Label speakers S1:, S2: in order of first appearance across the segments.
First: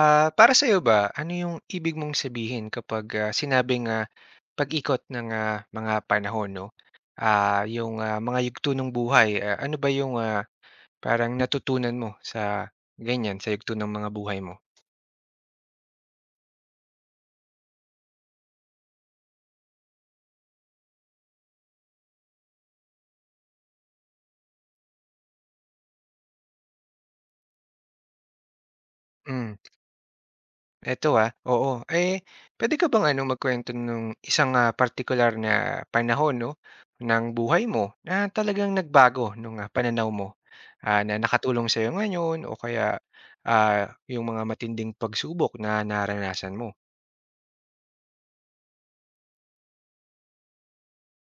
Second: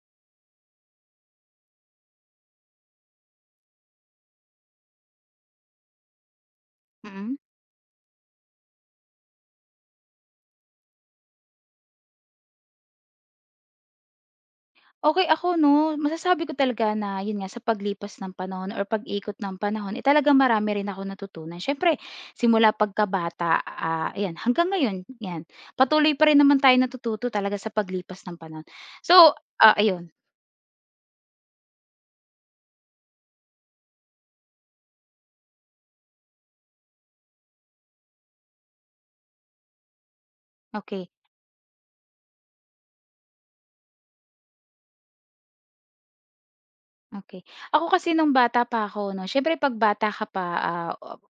S1: Para sa iyo ba, ano yung ibig mong sabihin kapag, sinabing, pag-ikot ng mga panahon 'no?
S2: Mm.
S1: Yung mga yugto ng buhay, ano ba yung, parang natutunan mo sa ganyan, sa yugto ng mga buhay mo?
S2: Okey ako 'no, masasabi ko talaga na yun nga sa paglipas ng panahon or pag-ikot ng panahon, eh, talagang marami rin akong natutunan. Siyempre simula pagkabata, ayan hanggang ngayon, 'yan. Patuloy pa rin naman tayong natututo talaga sa paglipas ng panahon. So,
S1: Hmm.
S2: ayun,
S1: Eto, oo. Eh, puwede ka bang ano, magkuwento nung isang, particular na panahon 'no, ng buhay mo na talagang nagbago nung, pananaw mo,
S2: okey.
S1: na nakatulong sa sa'yo ngayon o kaya, yung mga matinding pagsubok na naranasan mo?
S2: Okey. Ako kasi nung bata pa ako 'no, siyempre 'pag bata ka pa,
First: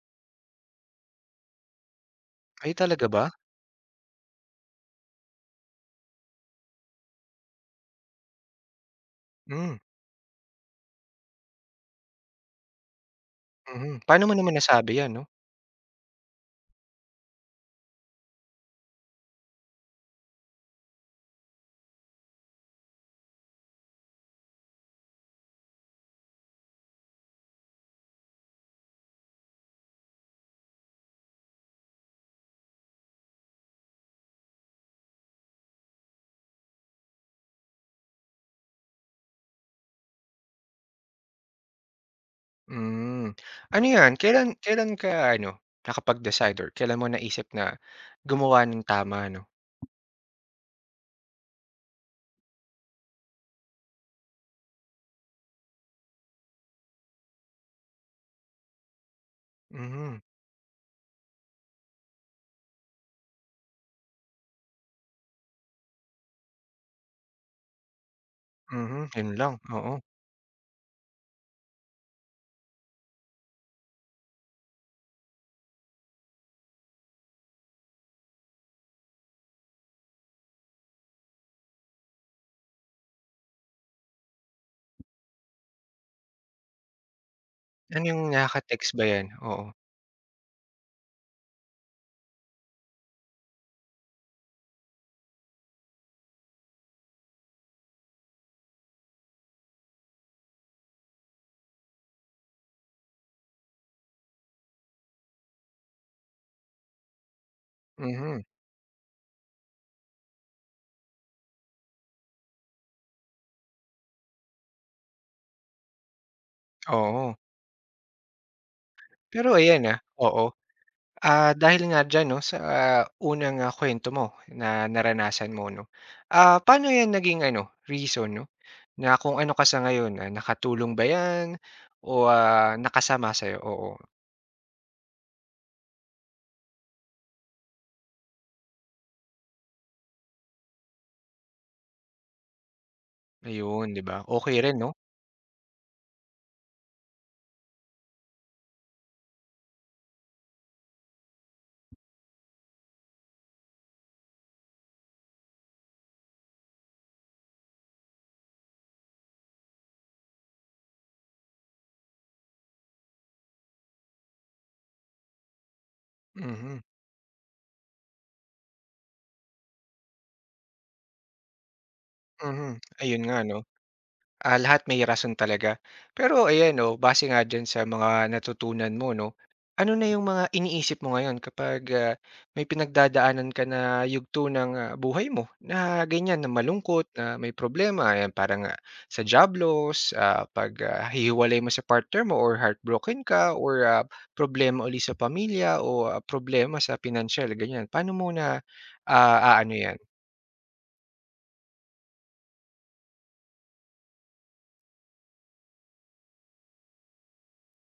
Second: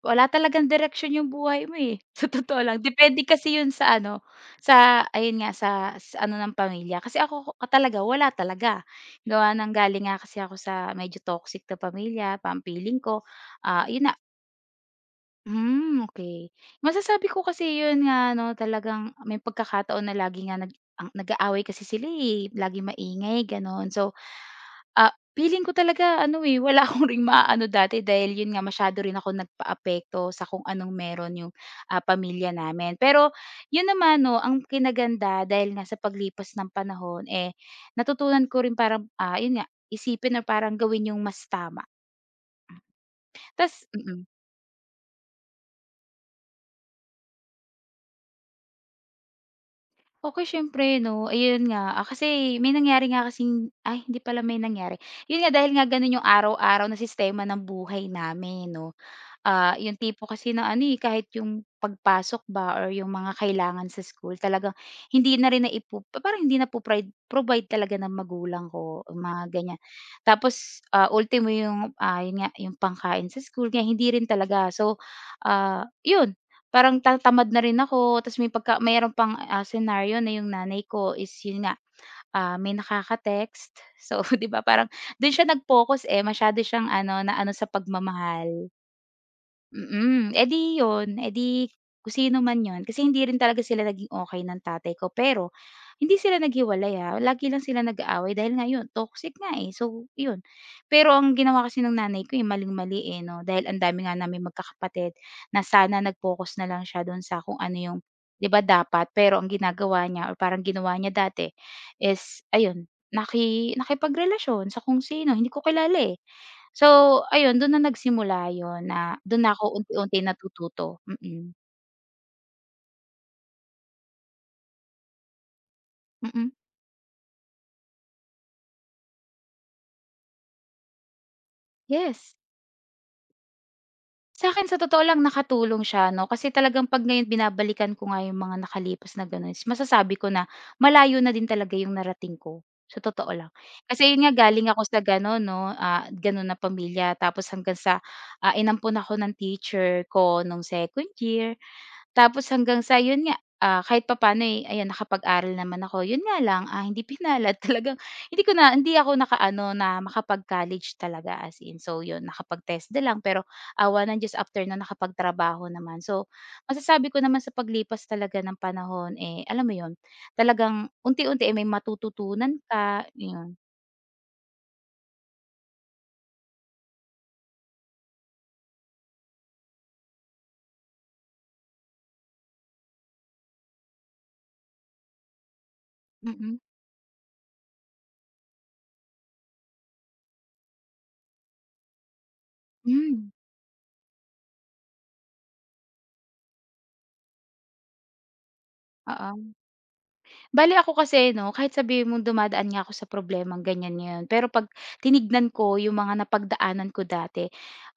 S2: wala talagang direksyon yung buhay mo, eh, sa totoo
S1: Ay,
S2: lang.
S1: talaga ba?
S2: Depende kasi yun sa ano, sa ayun nga, sa ano ng pamilya. Kasi ako talaga wala talaga. Gawa ng
S1: Hmm,
S2: galing nga kasi ako sa medyo toxic na pamilya, pa ang feeling ko. Ah,
S1: mhm.
S2: yun na
S1: Paano mo naman nasabi 'yan 'no?
S2: hmm, okey. Masasabi ko kasi yun nga 'no, talagang may pagkakataon na lagi nga nag-aaway kasi sila, eh, laging maingay gano'n. So feeling ko talaga ano, eh, wala akong ring maaano dati dahil yun nga masyado rin akong nagpaapekto sa kung anong meron yung, pamilya namin. Pero yun naman 'no, ang kinaganda dahil nga sa paglipas ng panahon, eh, natutunan ko rin parang, yun nga, isipin na parang gawin yung mas tama.
S1: Hmm.
S2: Tas
S1: Ano 'yan,
S2: mm.
S1: kailan kailan ka ano, nakapag-decide or kailan mo naisip na gumawa ng tama 'no?
S2: Okey siyempre 'no, ayun nga, kasi may nangyari nga kasing ay hindi pala may nangyari. Yun nga dahil nga ganun yung araw-araw na sistema ng buhay namin 'no, yung
S1: Mhm,
S2: tipo kasi na ano, eh, kahit yung pagpasok ba or yung mga kailangan sa school talagang hindi na rin naipo parang hindi na provide talaga ng magulang
S1: mhm,
S2: ko,
S1: yun
S2: mga
S1: lang,
S2: ganyan.
S1: oo.
S2: Tapos, ultimo yung, yun nga, yung pangkain sa school kaya hindi rin talaga. So, yun parang tatamad na rin ako tapos may pagka mayro'n pang, senaryo na yung nanay ko is yun nga, may nakaka-text. So, 'di ba parang dun siya nag-focus, eh, masyado siyang ano, na ano sa
S1: Ano yung
S2: pagmamahal.
S1: nakaka-text ba yan? Oo,
S2: Mm, eh, di yun, eh, di kung sino man yun kasi hindi rin talaga sila naging okey ng tatay ko pero hindi sila naghiwalay, lagi lang sila nag-aaway dahil nga yun toxic nga, eh, so yun. Pero ang ginawa kasi ng nanay ko, eh, maling-mali, eh, 'no, dahil ang dami nga naming magkakapatid na sana nag-focus na lang siya dun sa kung ano yung
S1: mhm,
S2: 'di ba dapat pero ang ginagawa niya or parang ginawa niya dati is ayun, nakipagrelasyon sa kung sino, hindi ko kilala, eh. So,
S1: oo.
S2: ayun dun na nagsimula yon na dun na
S1: Pero
S2: ako
S1: ayan,
S2: unti-unti
S1: oo,
S2: natututo,
S1: ah,
S2: mm,
S1: dahil nga diyan 'no sa unang, kuwento mo na naranasan mo 'no,
S2: mm.
S1: ah, paano yan naging ano reason 'no, na kung ano ka sa ngayon, nakatulong ba yan o,
S2: Yes,
S1: ah, nakasama sa'yo? Oo,
S2: sa'kin sa totoo lang nakatulong siya 'no, kasi talagang 'pag ngayon binabalikan ko nga yung mga nakalipas na gano'n is masasabi ko na malayo na din talaga yung narating ko, sa totoo lang.
S1: ayun 'di
S2: Kasi
S1: ba,
S2: yun nga
S1: okey
S2: galing
S1: rin
S2: ako
S1: 'no?
S2: sa gano'n 'no, gano'n na pamilya tapos hanggang sa, inampon ako ng teacher ko nung second year. Tapos hanggang sa yun nga, kahit papaano, eh, ayan nakapag-aral naman ako. Yun nga lang, hindi pinalad talagang hindi ako nakaano na makapag-college talaga as in. So yun, nakapag-TESDA test lang pero awa ng Diyos after nun nakapagtrabaho naman. So
S1: Mhm,
S2: masasabi ko naman sa paglipas talaga ng panahon, eh, alam mo yun, talagang unti-unti, eh, may matututunan
S1: mhm,
S2: ka,
S1: ayun nga 'no.
S2: yun.
S1: Lahat may rason talaga. Pero ayan 'no, base nga diyan sa mga natutunan mo 'no, ano na yung mga iniisip mo ngayon kapag, may pinagdadaanan ka na yugto ng buhay mo na ganyan, na
S2: Mm.
S1: malungkot, na may problema, ayan parang, sa job loss, 'pag, hihiwalay mo sa partner mo or heartbroken
S2: Hmm,
S1: ka or, problema uli sa pamilya o, problema sa pinansiyal ganyan. Paano mo na,
S2: oo.
S1: ah, aano yan?
S2: Bale ako kasi 'no, kahit sabihin mong dumadaan nga ako sa problemang ganyan ngayon, pero 'pag tinignan ko yung mga napagdaanan ko dati,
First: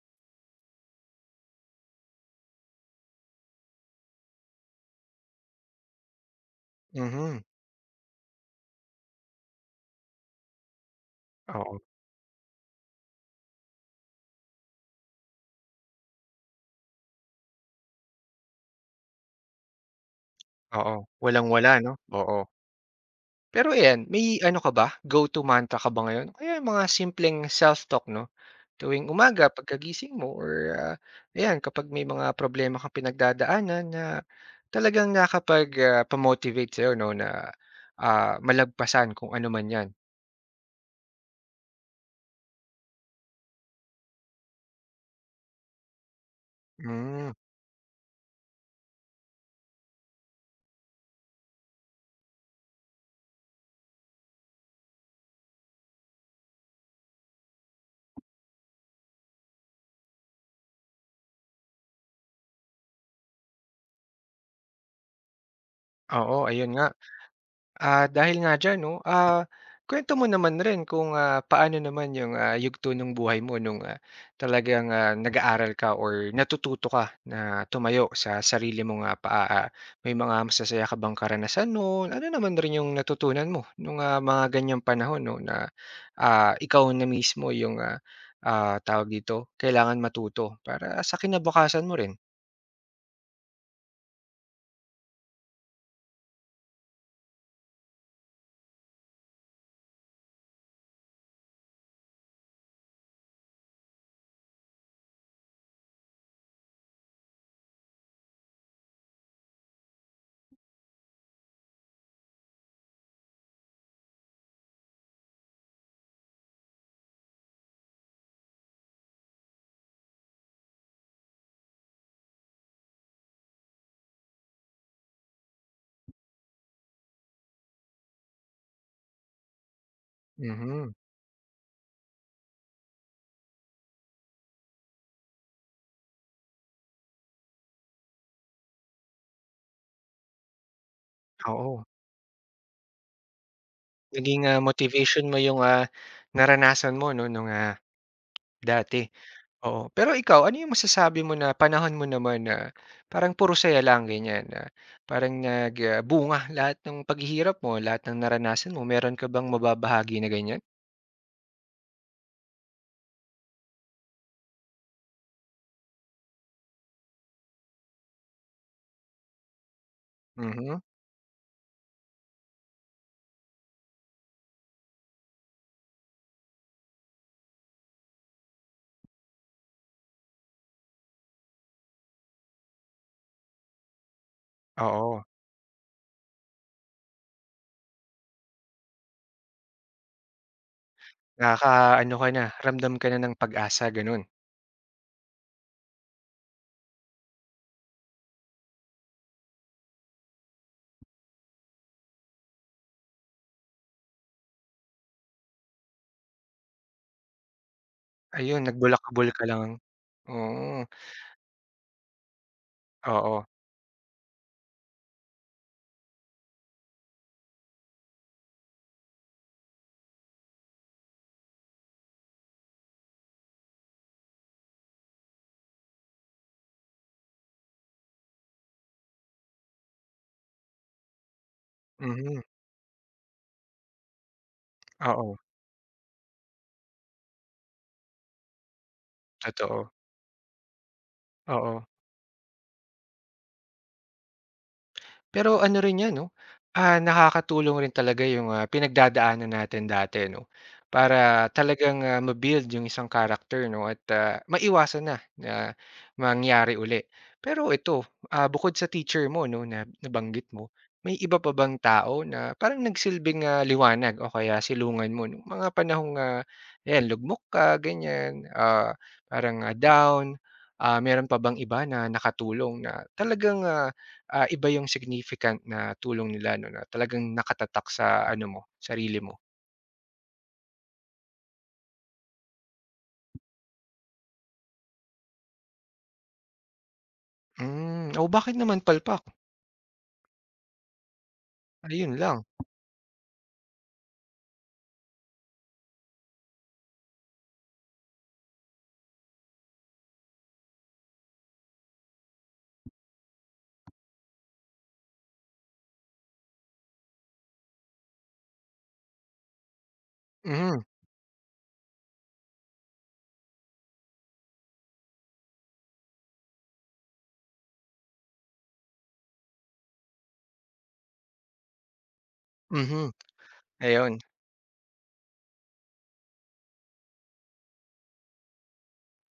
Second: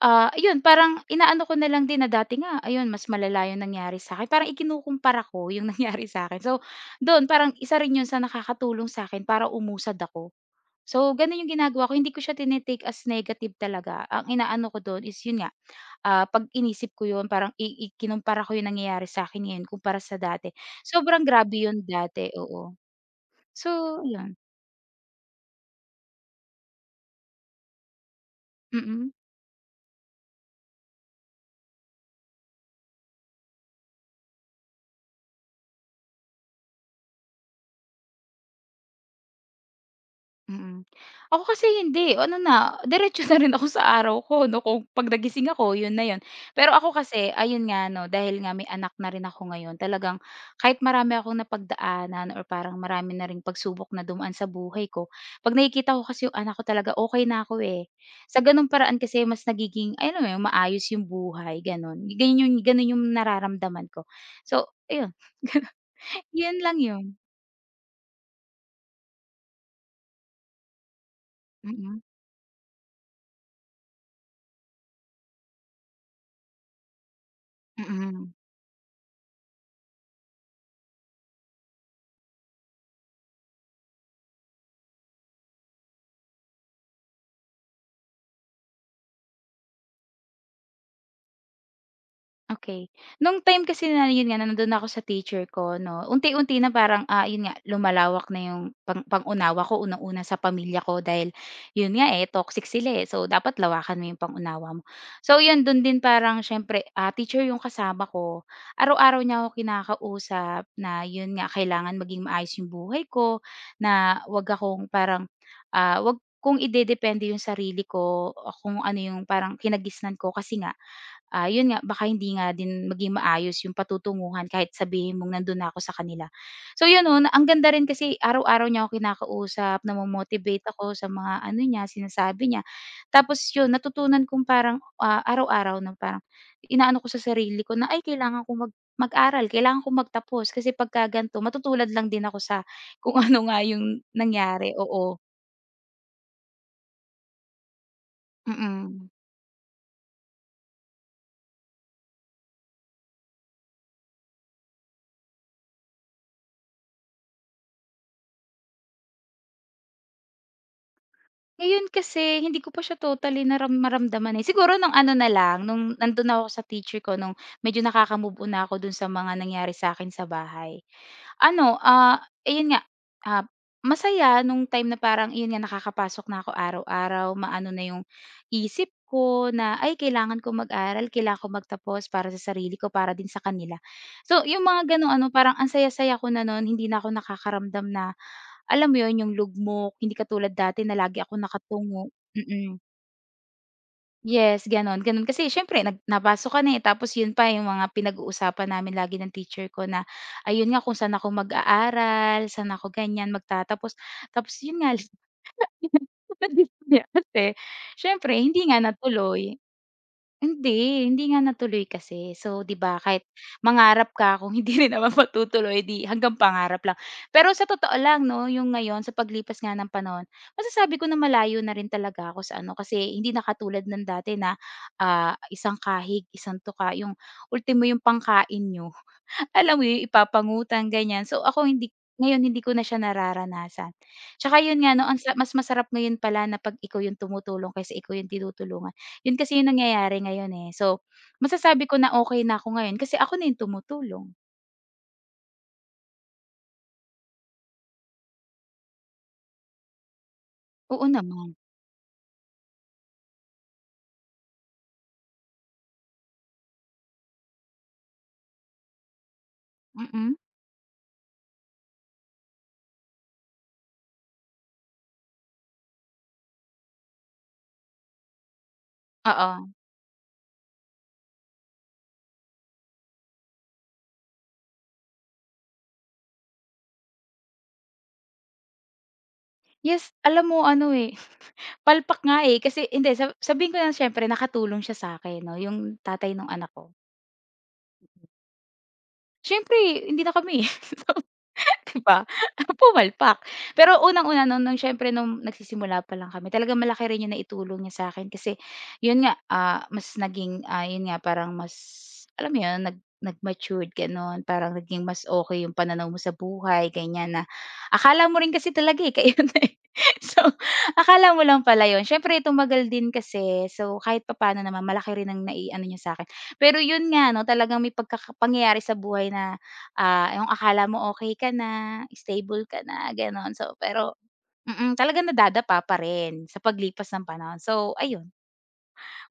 S2: ayun parang inaano ko na lang din na dati nga ayun mas malala yung nangyari sa'kin, parang ikinukumpara ko yung nangyari sa'kin. So do'n
S1: Mhm,
S2: parang isa rin yun sa nakakatulong sa akin para umusad ako. So gano'n yung
S1: oo,
S2: ginagawa ko, hindi ko siya tini as negative talaga. Ang inaano ko do'n is yun nga, 'pag inisip ko yun parang i ko yung nangyayari sa'kin ngayon kumpara sa dati.
S1: oo.
S2: Sobrang grabe
S1: Walang-wala
S2: yun
S1: 'no?
S2: dati,
S1: Oo.
S2: oo.
S1: Pero ayan,
S2: So,
S1: may
S2: yun.
S1: ano ka ba, go to mantra ka ba ngayon? O kaya mga simpleng self-talk 'no, tuwing
S2: Mm,
S1: umaga pagkagising mo or, ayan kapag may mga problema kang pinagdadaanan na talagang nakakapag, pa-motivate sa'yo 'no na, malagpasan kung ano man 'yan.
S2: mm. Ako kasi hindi, ano na, diretso na rin ako sa araw ko 'no, kung 'pag nagising ako, yun na yun. Pero ako
S1: Hmm,
S2: kasi, ayun nga 'no, dahil nga may anak na rin ako ngayon, talagang kahit marami akong napagdaanan or parang marami na ring pagsubok na dumaan sa buhay ko, 'pag nakikita ko kasi yung anak ko talaga, okay na ako, eh. Sa gano'ng paraan kasi mas nagiging alam mo yun, maayos yung buhay, gano'n. Ganun yung nararamdaman ko. So, ayun,
S1: oo
S2: yun
S1: ayun
S2: lang
S1: nga.
S2: yun.
S1: Dahil nga diyan 'no, kuwento mo naman rin kung, paano
S2: Mm,
S1: naman yung, yugto ng buhay mo nung, talagang, nag-aaral ka or natututo ka na tumayo
S2: mm.
S1: sa sarili mong, paa, may mga masasaya ka bang karanasan no'n? Ano naman rin yung natutunan mo nung, mga ganiyang panahon 'no na, ikaw na mismo yung, tawag dito, kailangan matuto para sa kinabukasan mo rin?
S2: Okay, nung time kasi na yun nga na nandun ako sa teacher ko 'no, unti-unti na parang, yun nga lumalawak na yung pangunawa ko unang-una sa pamilya ko dahil yun nga, eh, toxic sila, eh. So, dapat lawakan mo yung pangunawa mo. So, yun dun din parang siyempre, teacher yung kasama ko. Araw-araw niya ako kinakausap na yun nga kailangan maging maayos yung buhay ko, na wag akong parang, wag kung idedepende yung sarili ko, kung ano yung parang kinagisnan ko kasi nga yun nga baka hindi nga din maging maayos yung patutunguhan kahit sabihin mong nandun na ako sa kanila. So yun nun, ang ganda rin kasi araw-araw niya ako kinakausap, namo-motivate
S1: Mhm,
S2: ako sa mga ano niya, sinasabi niya. Tapos yun, natutunan kong parang, araw-araw na parang inaano ko sa sarili ko na, "Ay kailangan kong mag-aral, kailangan kong magtapos kasi pagka gan'to
S1: oo.
S2: matutulad lang din ako sa kung ano nga yung
S1: Naging,
S2: nangyari." Oo,
S1: motivation mo yung, naranasan mo 'no nung.
S2: mm.
S1: Dati,
S2: mm.
S1: oo. Pero ikaw, ano yung masasabi mo na panahon mo naman na parang puro saya lang ganyan na parang lahat ng paghihirap mo, lahat ng naranasan mo, meron ka bang mababahagi na ganyan?
S2: Ngayon kasi hindi ko pa siya totally maramdaman, eh. Siguro nung ano na lang, nung nandun na ako sa teacher ko nung medyo nakaka-move on na ako dun sa mga nangyari sa'kin sa
S1: Mhm,
S2: bahay. Ano, ayun nga, ah, masaya nung time na parang iyon nga nakakapasok na ako araw-araw, maano na yung isip ko na, "Ay kailangan ko mag-aral, kailangan ko magtapos para sa sarili ko, para din sa kanila." So, yung mga gano'ng
S1: oo.
S2: ano, parang ang saya-saya ko na no'n, hindi na ako nakakaramdam na, alam mo yun yung lugmok, hindi katulad dati na lagi ako nakatungo,
S1: Nakaka-ano ka na,
S2: mm. mm.
S1: ramdam ka na ng pag-asa gano'n?
S2: Yes, gano'n, gano'n. Kasi siyempre napasok ka na, eh, tapos 'yun pa yung mga pinag-uusapan namin lagi ng teacher ko na, ayun nga kung saan ako mag-aaral, saan ako ganyan magtatapos. Tapos 'yun nga, nandito si ate. Siyempre
S1: Ayun,
S2: hindi nga
S1: nagbulakbol ka
S2: natuloy.
S1: lang. Oo,
S2: Hindi, hindi nga natuloy kasi. So, 'di ba, kahit
S1: oo.
S2: mangarap ka kung hindi rin naman matutuloy, 'di hanggang pangarap lang. Pero sa totoo lang 'no, yung ngayon sa paglipas nga ng panahon, masasabi ko na malayo na rin talaga ako sa ano, kasi hindi na katulad ng dati na, isang kahig, isang tuka, yung ultimo yung pangkain niyo alam mo yun, ipapangutan ganyan. So, ako hindi
S1: Mhm,
S2: ngayon hindi ko na siya nararanasan. Tsaka yun nga 'no, ang
S1: oo,
S2: sa mas masarap ngayon pala na 'pag ikaw yung tumutulong kaysa ikaw yung tinutulungan. Yun kasi yung
S1: totoo,
S2: nangyayari ngayon, eh. So, masasabi
S1: oo.
S2: ko na okay na ako ngayon kasi ako na yung tumutulong.
S1: Pero ano rin 'yan 'no, nakakatulong rin talaga yung, pinagdadaanan natin dati 'no,
S2: Oo
S1: para
S2: naman,
S1: talagang, yung isang character 'no at, maiwasan na na mangyari uli. Pero ito, bukod sa teacher mo 'no na
S2: mm,
S1: nabanggit mo, may iba pa bang tao na parang nagsilbing, liwanag o kaya silungan mo nung mga panahong, ayan lugmok ka ganyan, parang,
S2: oo.
S1: ah, down? Meron pa bang iba na nakatulong na talagang, iba yung significant na tulong nila 'no, na talagang nakatatak sa ano mo, sarili mo.
S2: Yes, alam mo ano, eh, palpak nga, eh, kasi hindi sa sabihin ko na siyempre nakatulong siya sa akin 'no, yung tatay ng anak ko.
S1: Hmm, oh, bakit naman palpak?
S2: Siyempre hindi na kami, eh. So, 'di
S1: Ayun
S2: ba,
S1: lang,
S2: pumalpak. Pero unang-una no'n no'ng siyempre no'ng nagsisimula pa lang kami talagang malaki rin 'yung naitulong niya sa'kin kasi 'yun nga, mas naging, 'yun nga parang mas alam mo 'yun, nag-matured gano'n, parang naging mas okey 'yung pananaw mo sa buhay ganiyan na akala mo rin kasi talaga, eh, kayo na, eh. So,
S1: mhm,
S2: akala mo lang pala 'yun. Siyempre tumagal din kasi so kahit papaano naman malaki rin ang naiano niya sa'kin. Pero yun nga 'no, talagang may pangyayari sa buhay na, yung akala mo okay ka na, stable ka
S1: mhm,
S2: na, gano'n. So,
S1: ayun.
S2: pero mm, talagang nadadapa pa rin sa paglipas ng panahon. So, ayun,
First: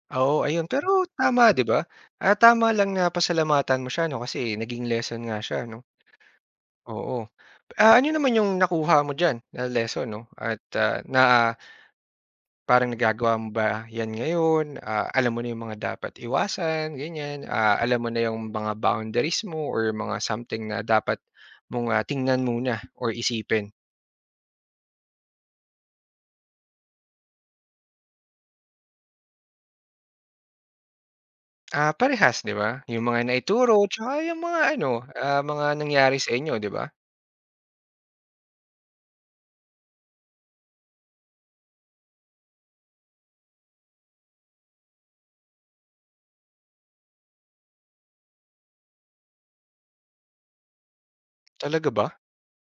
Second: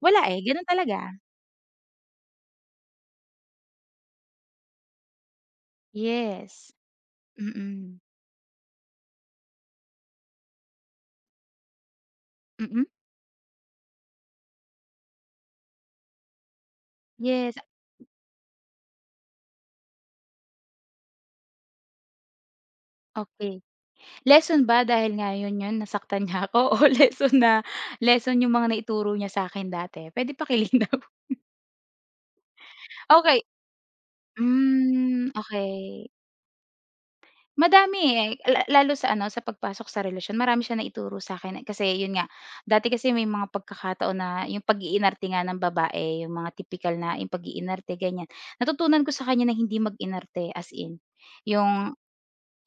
S2: wala,
S1: Oo,
S2: eh,
S1: ayun
S2: gano'n
S1: pero
S2: talaga.
S1: tama 'di ba? Tama lang na pasalamatan mo siya 'no, kasi naging lesson nga siya 'no,
S2: Yes.
S1: oo. Ah,
S2: Mm.
S1: ano naman yung nakuha mo diyan na lesson 'no at, ah, na
S2: Mm.
S1: parang nagagawa mo ba 'yan ngayon? Alam mo na yung mga dapat iwasan, ganyan.
S2: Yes,
S1: Alam mo na yung mga boundaries mo or mga something na dapat mong, tingnan muna or
S2: okay.
S1: isipin.
S2: Lesson ba dahil nga yun yun, nasaktan niya ako o lesson na lesson yung mga naituro niya sa sa'kin dati? Puwede pakilinaw.
S1: Parehas, 'di ba? Yung mga
S2: Okay.
S1: naituro tsaka yung mga ano,
S2: Hmm,
S1: ah, mga
S2: okay.
S1: nangyari sa inyo, 'di ba?
S2: Madami, eh, lalo sa ano, sa pagpasok sa relasyon marami siyang naituro sa akin, kasi yun nga, dati kasi may mga pagkakataon na yung pag-iinarte nga ng babae, yung mga tipikal na yung pag-iinarte ganyan. Natutunan ko sa kanya na hindi mag-inarte as in,
S1: Talaga
S2: yung
S1: ba?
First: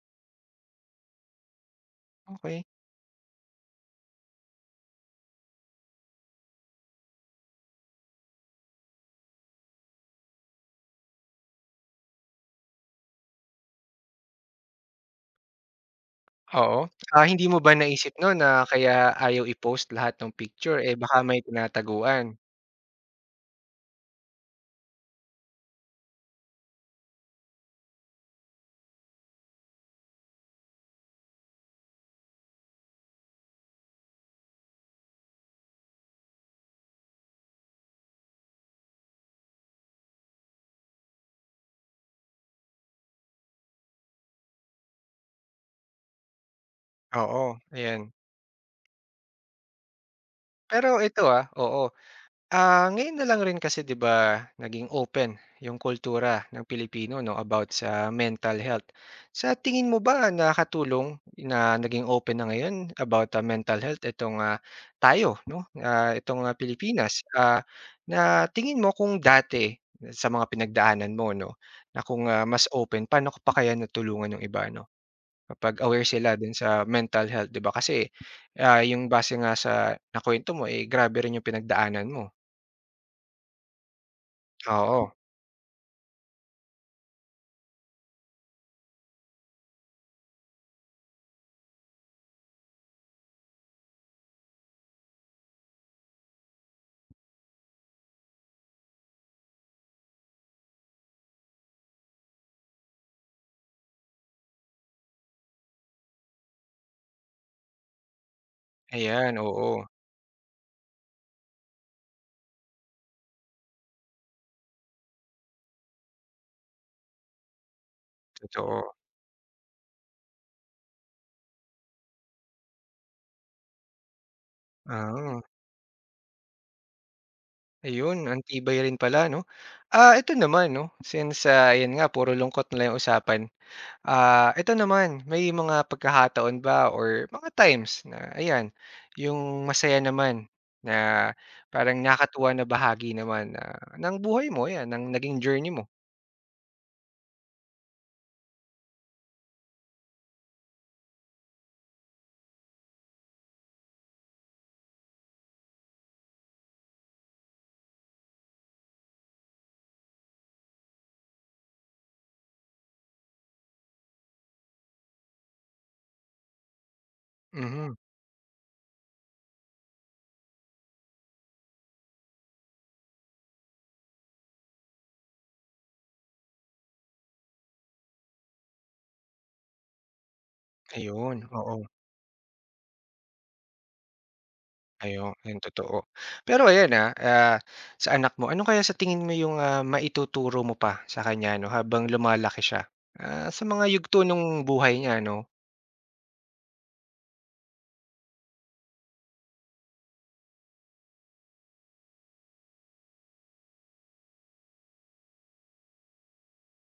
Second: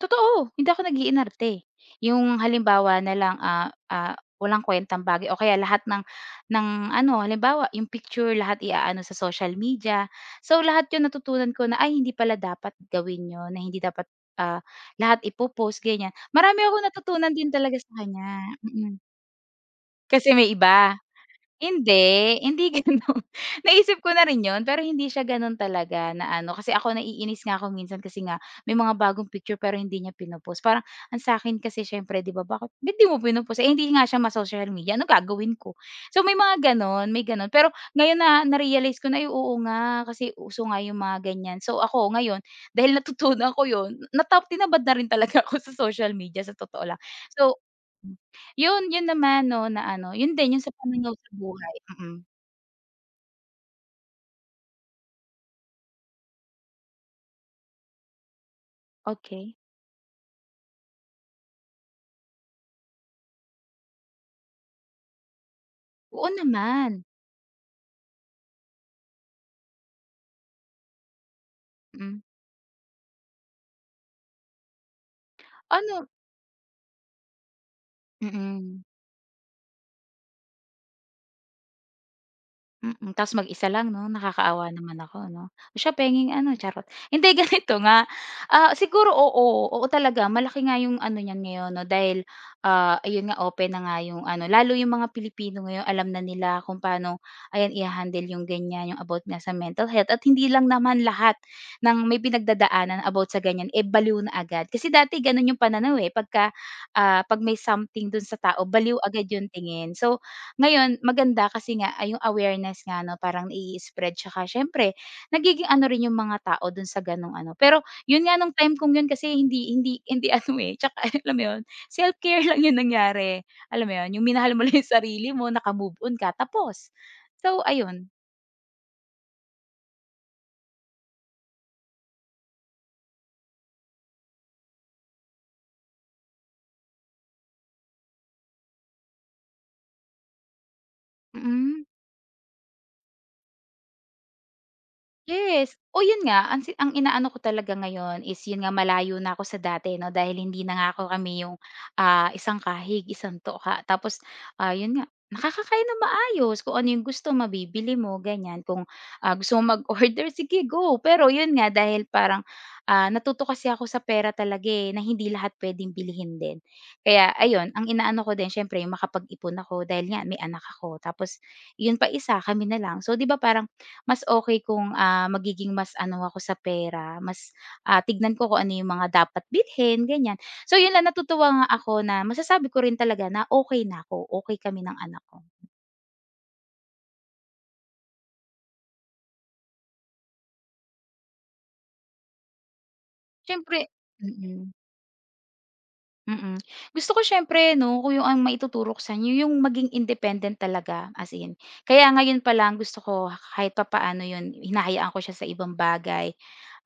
S2: totoo, hindi ako nag-iinarte. Yung
S1: Okay.
S2: halimbawa na lang, walang kuwentang bagay o kaya lahat ng ano, halimbawa yung picture lahat iaano sa social media. So, lahat yun natutunan ko na, ay hindi pala dapat gawin yun, na hindi dapat, ah, lahat ipo-post ganyan. Marami
S1: Oo.
S2: akong
S1: Ah,
S2: natutunan
S1: hindi
S2: din
S1: mo ba
S2: talaga sa
S1: naisip no'n
S2: kanya,
S1: na kaya
S2: mm.
S1: ayaw i-post lahat ng
S2: Kasi may
S1: picture, eh,
S2: iba.
S1: baka may tinataguan?
S2: Hindi, hindi gano'n. Naisip ko na rin 'yun, pero hindi siya gano'n talaga na ano, kasi ako naiinis nga ako minsan kasi nga may mga bagong picture pero hindi niya pino-post. Parang ang sa akin kasi siyempre 'di ba, bakit ba't di mo pino eh, hindi nga siya ma-social media, ano gagawin ko? So, may mga gano'n, may gano'n. Pero ngayon na na-realize ko na, ay oo nga, kasi uso nga yung mga ganiyan. So, ako ngayon dahil natutunan ko 'yun, tinamad na rin talaga ako sa social media sa totoo lang.
S1: Oo,
S2: So
S1: ayan.
S2: yun, yun naman 'no na ano, yun din yung sa
S1: Pero
S2: paningaw
S1: ito,
S2: sa buhay,
S1: oo. Ngayon na lang rin kasi 'di ba, naging open yung kultura ng Pilipino 'no, about sa mental health. Sa
S2: Okey.
S1: tingin mo ba nakatulong na naging open na ngayon about, mental health itong, tayo 'no,
S2: Oo
S1: itong,
S2: naman,
S1: Pilipinas? Na tingin mo kung dati sa mga pinagdaanan mo 'no, na
S2: mm.
S1: kung, mas open paano ka pa kaya natulungan yung iba 'no, kapag aware
S2: Ano
S1: sila din sa mental health 'di ba? Kasi,
S2: mm.
S1: yung base nga sa nakuwento mo, eh, grabe rin yung pinagdaanan mo.
S2: Ta's mag-isa lang 'no, nakakaawa naman
S1: Oo,
S2: ako 'no. Siya pengeng ano, charot. Hindi ganito nga, siguro oo, oo talaga malaki nga yung ano niyan ngayon 'no dahil, ayun nga open na nga yung ano lalo yung mga Pilipino ngayon alam na nila kung paano ayan i-ha-handle yung ganyan, yung about nga sa mental health at hindi lang naman lahat ng may pinagdadaanan about sa ganyan, eh, baliw na agad. Kasi dati gano'n yung pananaw, eh, pagka, 'pag may something do'n sa tao baliw agad
S1: ayan,
S2: yung
S1: oo,
S2: tingin. So, ngayon maganda kasi nga ay yung awareness nga 'no parang i spread siya siyempre nagiging ano rin yung mga tao dun sa ganong ano. Pero yun nga nung time kong
S1: totoo.
S2: yun kasi hindi hindi hindi ano, eh, tsaka alam mo yun, self-care lang yung nangyari. Alam mo yun, yung minahal mo lang yung sarili
S1: Ah,
S2: mo, naka-move on ka tapos. So ayun,
S1: ayun ang tibay rin pala 'no. Ito naman 'no, since, ayan nga puro lungkot na lang yung usapan. Ito naman, may mga pagkakataon ba or mga times na ayan, yung masaya naman na
S2: mm.
S1: parang nakatuwa na bahagi naman na ng buhay mo, ayan, ng naging journey
S2: Yes.
S1: mo?
S2: O yun nga, ang inaano ko talaga ngayon is yun nga malayo na ako sa dati 'no, dahil hindi na nga kami yung, isang kahig, isang tukha. Tapos, yun nga, nakakakain na maayos, kung ano yung gusto mabibili mo ganyan. Kung, gusto mo mag-order, sige go. Pero yun nga dahil parang, natuto kasi ako sa pera talaga, eh, na hindi lahat puwedeng bilhin din. Kaya ayun, ang
S1: Mhm,
S2: inaano ko din siyempre makapag-ipon ako dahil nga may anak ako. Tapos yun pa isa, kami na lang. So 'di ba parang mas okay kung, magiging mas ano ako sa pera, mas, tignan ko kung ano yung mga dapat bilhin, ganyan. So yun lang,
S1: ayun,
S2: natutuwa nga
S1: oo.
S2: ako na masasabi ko rin talaga na okay na ako, okay kami ng anak
S1: Ayon,
S2: ko.
S1: yun totoo. Pero ayan, sa anak mo, ano kaya sa tingin mo yung, maituturo mo pa sa kanya 'no habang lumalaki siya, sa
S2: Siyempre
S1: mga yugto ng
S2: mm.
S1: buhay niya 'no?
S2: Mm. Gusto ko siyempre 'no, kung yung ang maituturo ko sa inyo yung maging independent talaga, as in. Kaya ngayon pa lang gusto ko kahit papaano yun, hinahayaan ko siya sa ibang bagay.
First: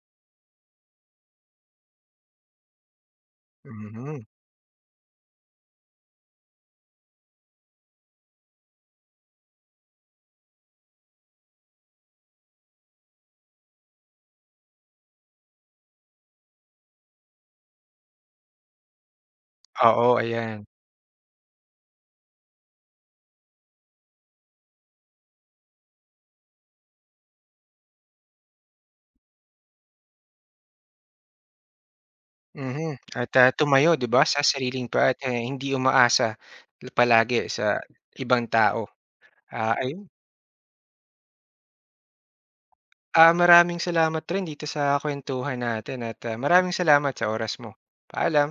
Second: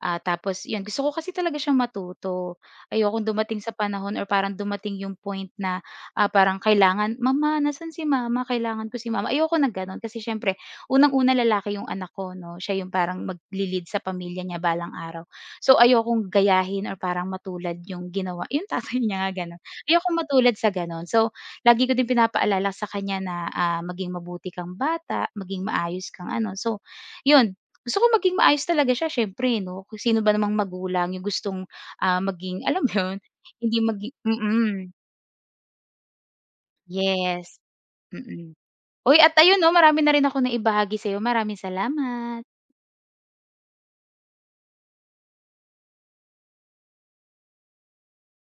S2: Ah, tapos yun, gusto ko kasi talaga siyang matuto. Ayokong dumating sa panahon
S1: Mhm,
S2: or parang dumating yung point na, parang kailangan, "Mama, nasaan si mama? Kailangan ko si mama." Ayoko ng gano'n kasi siyempre unang-una lalaki yung anak ko 'no, siya yung parang magle-lead sa pamilya niya balang araw. So, ayokong gayahin or parang matulad yung ginawa yung tatay niya nga gano'n.
S1: oo
S2: Ayokong matulad
S1: ayan.
S2: sa gano'n. So, lagi ko din pinapaalala sa kanya na, maging mabuti kang bata, maging maayos kang ano. So, yun, gusto ko maging maayos talaga siya siyempre 'no, kung sino ba namang magulang yung gustong, maging alam mo
S1: Mhm,
S2: yun,
S1: at,
S2: hindi
S1: tumayo 'di
S2: maging
S1: ba sa sariling paa at, hindi umaasa palagi
S2: yes,
S1: sa
S2: mm.
S1: ibang
S2: mm
S1: tao.
S2: Uy, at ayun 'no,
S1: Ah,
S2: marami
S1: ayun,
S2: na rin ako na ibahagi sa'yo. Maraming salamat.
S1: ah, maraming salamat rin dito sa kuwentuhan natin at, maraming salamat sa oras mo. Paalam.